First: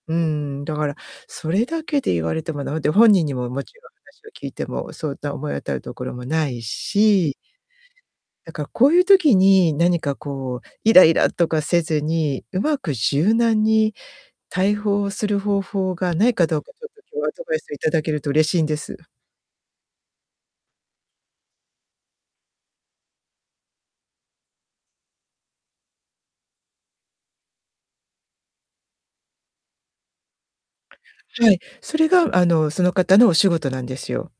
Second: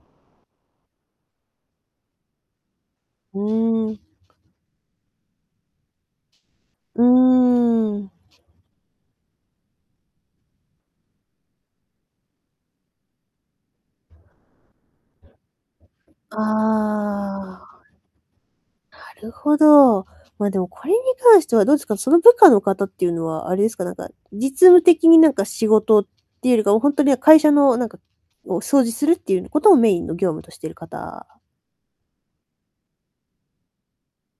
うーん、だからそれだけで言われても駄目で、本人にうももちろんーん。話を聞いてもそんな思い当たるところもないうし。ーん。だからこういう時に、何かこうイライラとかせずに、上手く柔軟にたいほうする方法がないかどうかちょっと今日アドバイあスをあ、頂けると嬉しいんです。なるほど。まあでもこれに関してはどうすか、その部下の方っていうのはあれですか、なんか実務的になんか仕事っていうよりか、ほんとに会社のなんかを掃除するっていうことをメインの業務としてる方？はい、それがあのその方のお仕事なんですよ。